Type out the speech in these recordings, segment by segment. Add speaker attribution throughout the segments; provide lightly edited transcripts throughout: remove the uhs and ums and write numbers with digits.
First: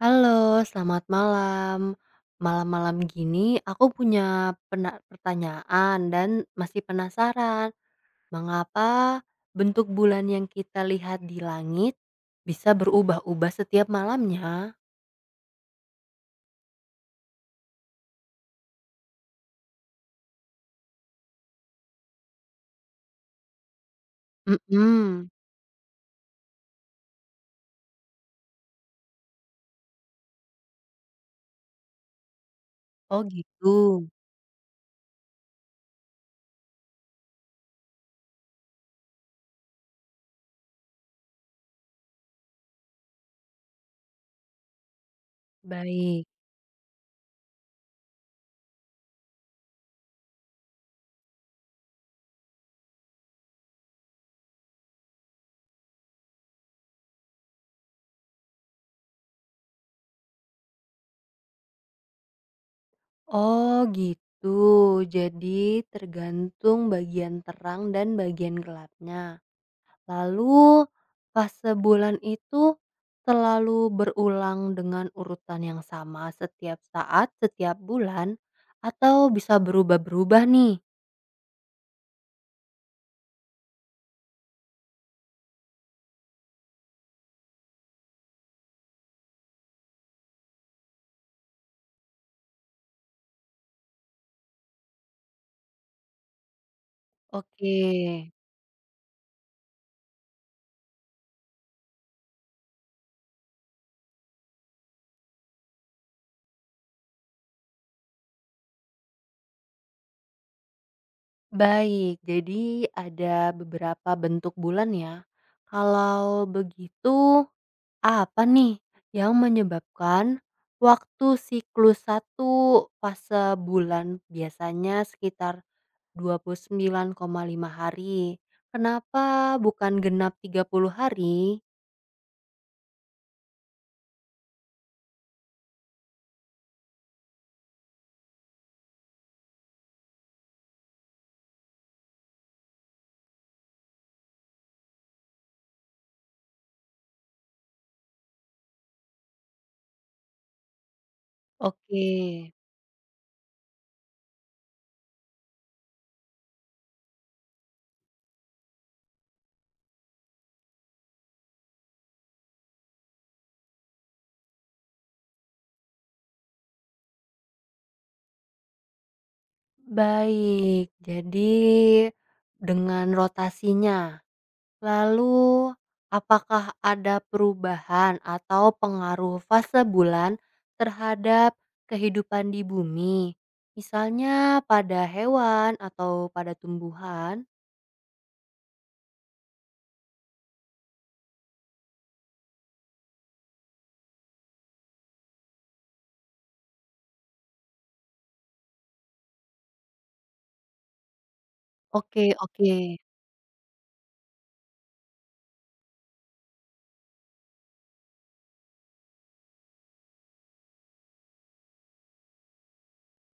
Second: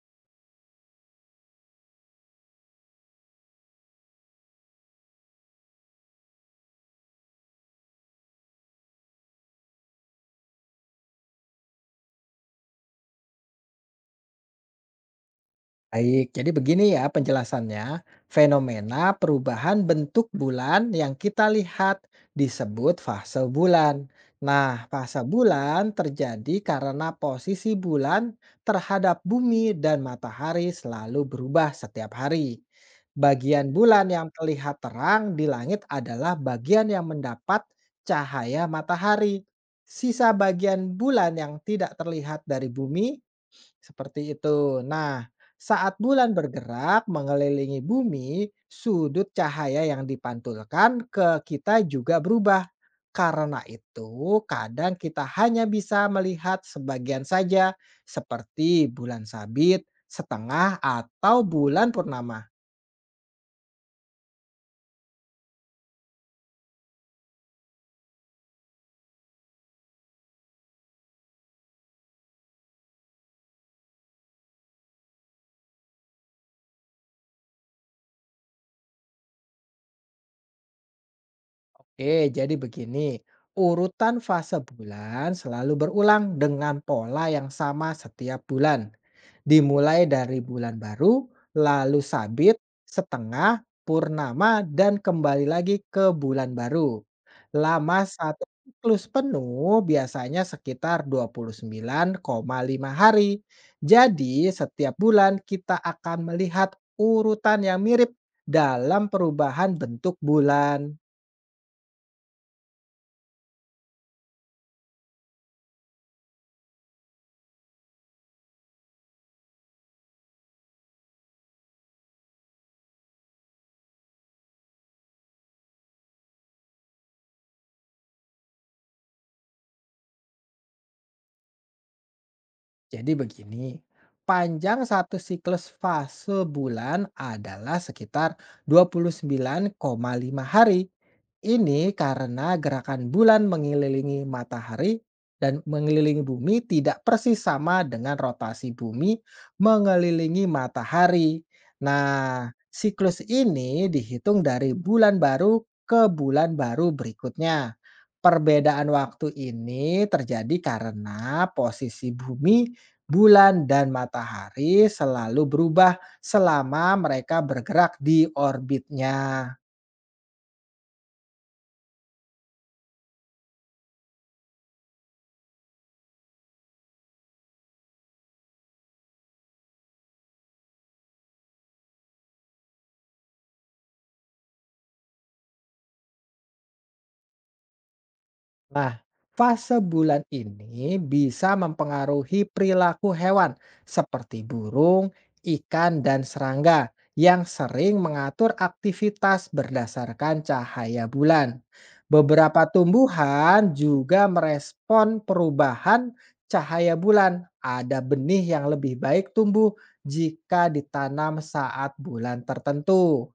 Speaker 1: Halo, selamat malam. Malam-malam gini aku punya pertanyaan dan masih penasaran. Mengapa bentuk bulan yang kita lihat di langit bisa berubah-ubah setiap malamnya?
Speaker 2: Baik, jadi begini ya penjelasannya. Fenomena perubahan bentuk bulan yang kita lihat disebut fase bulan. Nah, fase
Speaker 1: Mhm.
Speaker 2: bulan terjadi karena posisi bulan terhadap bumi dan matahari selalu berubah setiap hari.
Speaker 1: Oh gitu.
Speaker 2: Bagian bulan yang terlihat terang di langit adalah bagian yang mendapat cahaya matahari. Sisa bagian bulan yang tidak terlihat dari bumi seperti itu. Nah, saat
Speaker 1: Baik.
Speaker 2: bulan bergerak mengelilingi bumi, sudut cahaya yang dipantulkan ke kita juga berubah. Karena itu, kadang kita hanya bisa melihat sebagian saja, seperti bulan sabit, setengah, atau bulan purnama.
Speaker 1: Oh gitu. Jadi tergantung bagian terang dan bagian gelapnya. Lalu pas sebulan itu selalu berulang dengan urutan yang sama setiap saat, setiap bulan, atau bisa berubah-berubah nih?
Speaker 2: Oke, jadi begini. Urutan fase bulan selalu berulang dengan pola yang sama setiap bulan. Dimulai dari bulan baru, lalu sabit, setengah, purnama, dan kembali lagi ke bulan baru.
Speaker 1: Oke,
Speaker 2: Lama satu siklus penuh biasanya sekitar 29,5 hari. Jadi setiap bulan kita akan melihat urutan yang mirip dalam perubahan bentuk bulan.
Speaker 1: baik. Jadi ada beberapa bentuk bulan ya. Kalau begitu apa nih yang menyebabkan waktu siklus satu fase bulan biasanya sekitar 29,5 hari. Kenapa bukan genap 30 hari?
Speaker 2: Jadi begini, panjang satu siklus fase bulan adalah sekitar 29,5 hari. Ini karena gerakan bulan mengelilingi matahari dan mengelilingi bumi tidak persis sama dengan rotasi bumi mengelilingi matahari.
Speaker 1: Oke,
Speaker 2: Nah, siklus ini dihitung dari bulan baru ke bulan baru berikutnya. Perbedaan waktu ini terjadi karena posisi bumi, bulan, dan matahari selalu berubah selama mereka bergerak di orbitnya.
Speaker 1: baik. Jadi dengan rotasinya. Lalu apakah ada perubahan atau pengaruh fase bulan terhadap kehidupan di bumi? Misalnya pada hewan atau pada tumbuhan?
Speaker 2: Nah, fase bulan ini bisa mempengaruhi perilaku hewan seperti burung, ikan, dan serangga yang sering mengatur aktivitas berdasarkan cahaya bulan.
Speaker 1: Oke,
Speaker 2: Beberapa
Speaker 1: oke,
Speaker 2: tumbuhan juga merespon perubahan cahaya bulan. Ada benih yang lebih baik tumbuh jika ditanam saat bulan tertentu.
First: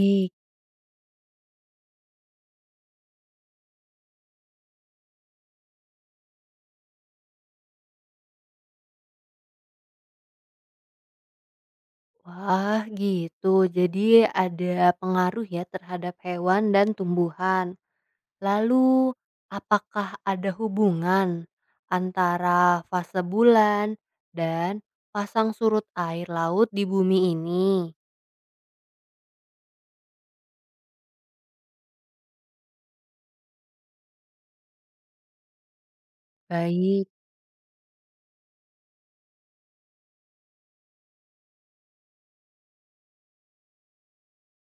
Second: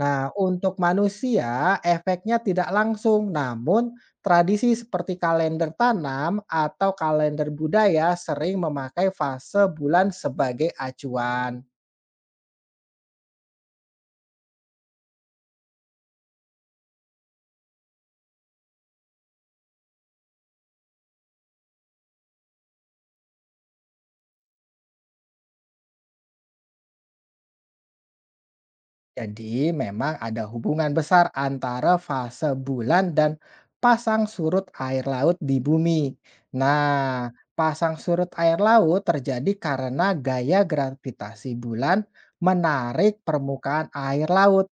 Speaker 2: Nah, untuk manusia, efeknya tidak langsung, namun tradisi seperti kalender tanam atau kalender budaya sering memakai fase bulan sebagai acuan.
Speaker 1: Wah, gitu. Jadi ada pengaruh ya terhadap hewan dan tumbuhan. Lalu, apakah ada hubungan antara fase bulan dan pasang surut air laut di bumi ini?
Speaker 2: Jadi, memang ada hubungan besar antara fase bulan dan pasang surut air laut di bumi.
Speaker 1: Baik.
Speaker 2: Nah, pasang surut air laut terjadi karena gaya gravitasi bulan menarik permukaan air laut.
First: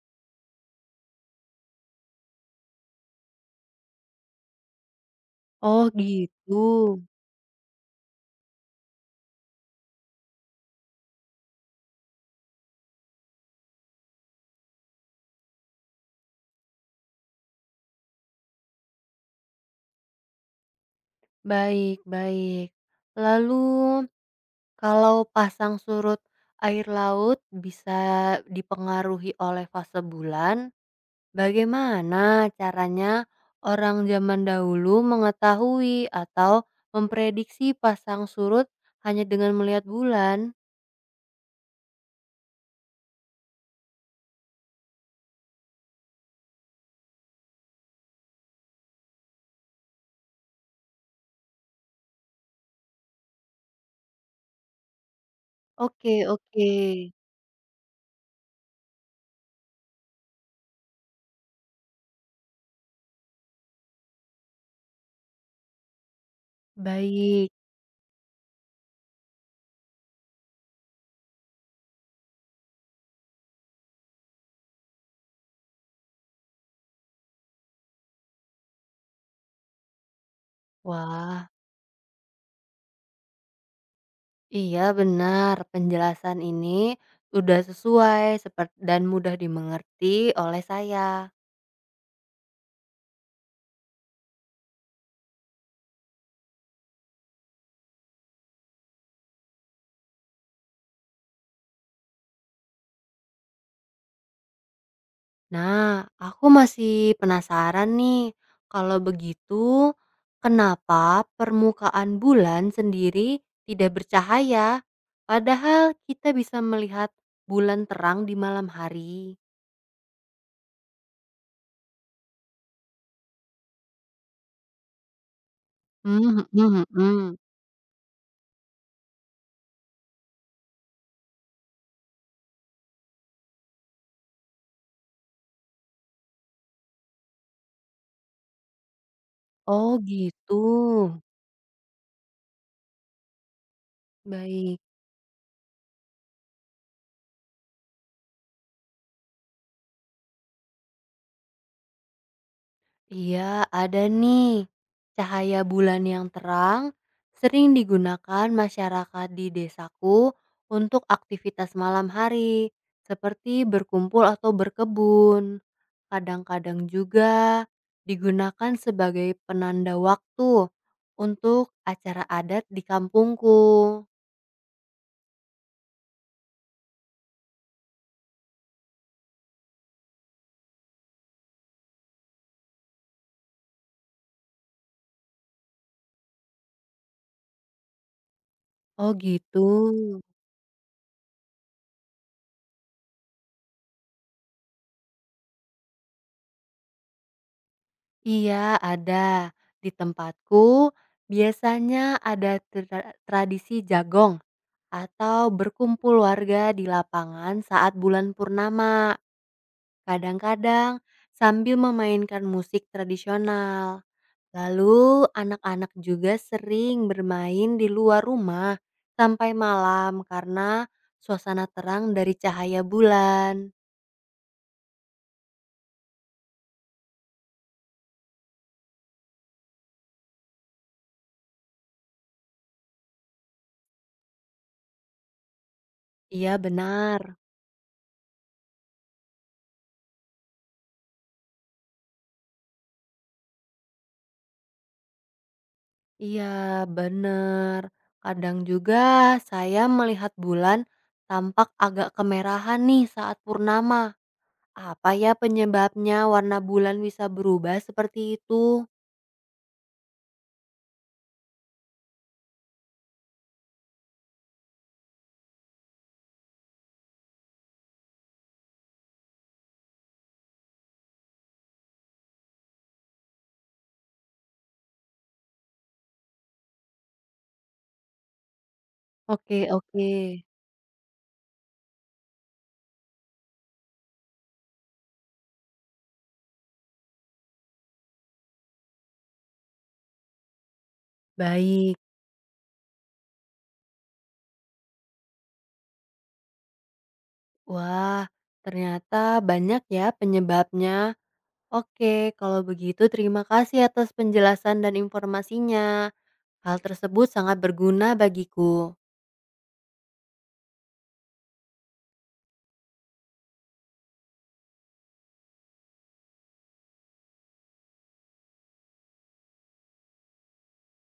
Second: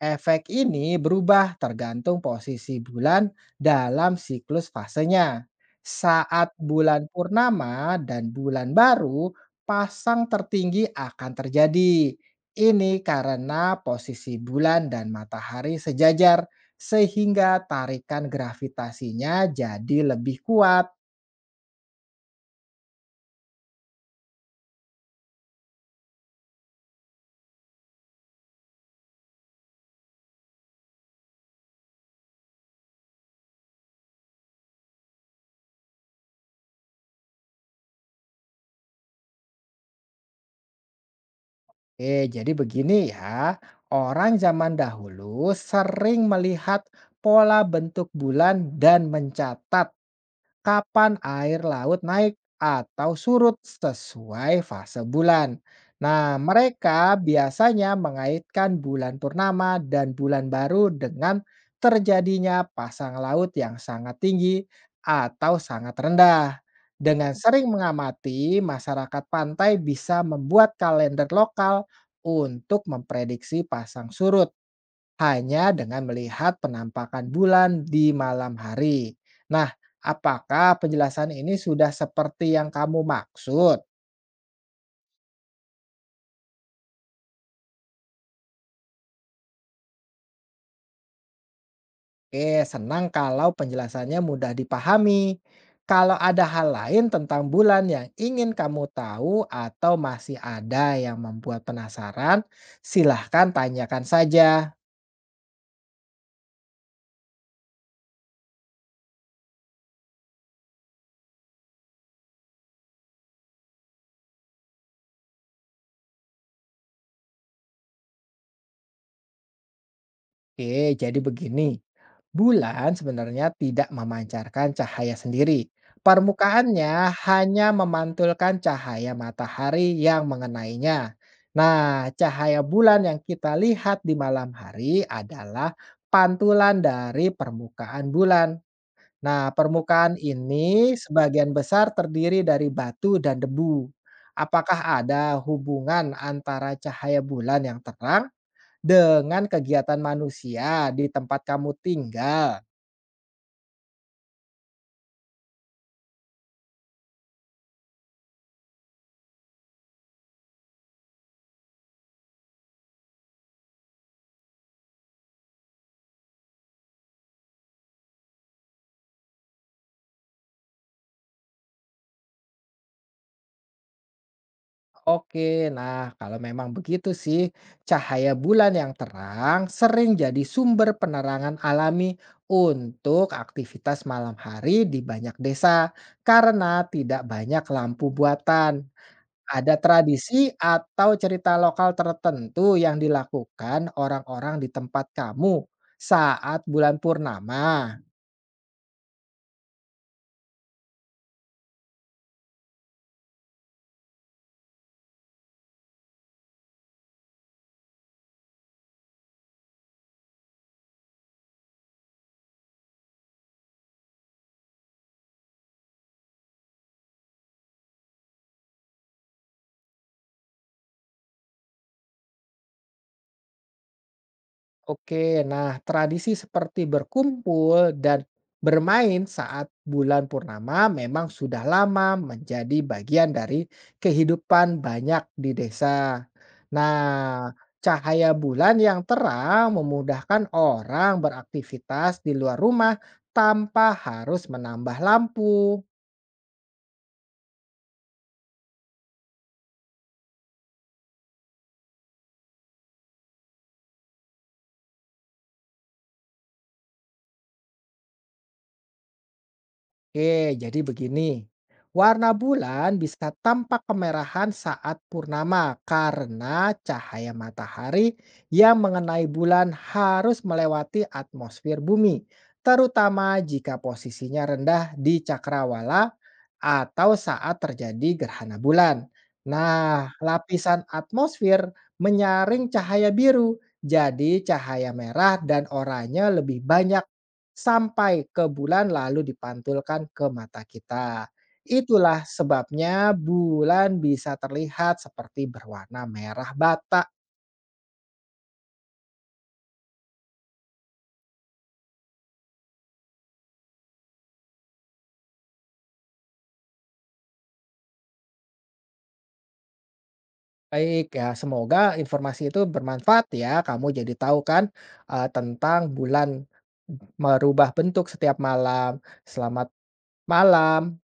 Speaker 2: Efek ini berubah tergantung posisi bulan dalam siklus fasenya.
Speaker 1: Oh,
Speaker 2: Saat
Speaker 1: gitu.
Speaker 2: bulan purnama dan bulan baru, pasang tertinggi akan terjadi. Ini karena posisi bulan dan matahari sejajar, sehingga tarikan gravitasinya jadi lebih kuat.
Speaker 1: Baik, baik. Lalu, kalau pasang surut air laut bisa dipengaruhi oleh fase bulan, bagaimana caranya orang zaman dahulu mengetahui atau memprediksi pasang surut hanya dengan melihat bulan?
Speaker 2: Jadi begini ya, orang zaman dahulu sering melihat pola bentuk bulan dan mencatat kapan air laut naik atau surut sesuai fase bulan.
Speaker 1: Oke,
Speaker 2: Nah,
Speaker 1: oke,
Speaker 2: mereka biasanya mengaitkan bulan purnama dan bulan baru dengan terjadinya pasang laut yang sangat tinggi atau sangat rendah. Dengan
Speaker 1: baik.
Speaker 2: sering mengamati, masyarakat pantai bisa membuat kalender lokal untuk memprediksi pasang surut hanya dengan melihat penampakan bulan di malam hari. Nah, apakah penjelasan
Speaker 1: Wah,
Speaker 2: ini sudah seperti yang kamu maksud?
Speaker 1: iya benar penjelasan ini sudah sesuai sepert dan mudah dimengerti oleh saya.
Speaker 2: Oke, senang kalau penjelasannya mudah dipahami. Kalau ada hal lain tentang bulan yang ingin kamu tahu atau masih ada yang membuat penasaran, silahkan tanyakan saja.
Speaker 1: Nah, aku masih penasaran nih, kalau begitu, kenapa permukaan bulan sendiri tidak bercahaya, padahal kita bisa melihat bulan terang di malam hari?
Speaker 2: Oke, jadi begini. Bulan sebenarnya tidak memancarkan cahaya sendiri.
Speaker 1: Hmm, hmm, hmm,
Speaker 2: Permukaannya
Speaker 1: hmm.
Speaker 2: hanya memantulkan cahaya matahari yang mengenainya. Nah, cahaya bulan yang kita lihat di malam hari adalah pantulan dari permukaan bulan. Nah,
Speaker 1: Oh
Speaker 2: permukaan
Speaker 1: gitu,
Speaker 2: ini sebagian besar terdiri dari batu dan debu.
Speaker 1: baik.
Speaker 2: Apakah ada hubungan antara cahaya bulan yang terang dengan kegiatan manusia di tempat kamu tinggal?
Speaker 1: Iya, ada nih. Cahaya bulan yang terang sering digunakan masyarakat di desaku untuk aktivitas malam hari, seperti berkumpul atau berkebun. Kadang-kadang juga digunakan sebagai penanda waktu untuk acara adat di kampungku.
Speaker 2: Oke, nah kalau memang begitu sih, cahaya bulan yang terang sering jadi sumber penerangan alami untuk aktivitas malam hari di banyak desa karena tidak banyak lampu buatan.
Speaker 1: Oh gitu.
Speaker 2: Ada tradisi atau cerita lokal tertentu yang dilakukan orang-orang di tempat kamu saat bulan purnama?
Speaker 1: Iya, ada. Di tempatku biasanya ada tradisi jagong atau berkumpul warga di lapangan saat bulan purnama, kadang-kadang sambil memainkan musik tradisional. Lalu, anak-anak juga sering bermain di luar rumah sampai malam karena suasana terang dari cahaya bulan.
Speaker 2: Oke, nah tradisi seperti berkumpul dan bermain saat bulan purnama memang sudah lama menjadi bagian dari kehidupan banyak di desa.
Speaker 1: Iya,
Speaker 2: Nah,
Speaker 1: benar.
Speaker 2: cahaya bulan yang terang memudahkan orang beraktivitas di luar rumah tanpa harus menambah lampu.
Speaker 1: Iya, benar. Kadang juga saya melihat bulan tampak agak kemerahan nih saat purnama. Apa ya penyebabnya warna bulan bisa berubah seperti itu?
Speaker 2: Oke, jadi begini. Warna bulan bisa tampak kemerahan saat purnama karena cahaya matahari yang mengenai bulan harus melewati atmosfer bumi, terutama jika posisinya rendah di cakrawala atau saat terjadi gerhana bulan.
Speaker 1: Oke, oke.
Speaker 2: Nah, lapisan atmosfer menyaring cahaya biru, jadi cahaya merah dan oranye lebih banyak sampai ke bulan lalu dipantulkan ke mata kita.
Speaker 1: Baik.
Speaker 2: Itulah sebabnya bulan bisa terlihat seperti berwarna merah bata.
Speaker 1: Wah, ternyata banyak ya penyebabnya. Oke, kalau begitu terima kasih atas penjelasan dan informasinya. Hal tersebut sangat berguna bagiku.
Speaker 2: Baik ya, semoga informasi itu bermanfaat ya. Kamu jadi tahu kan tentang bulan merubah bentuk setiap malam. Selamat malam.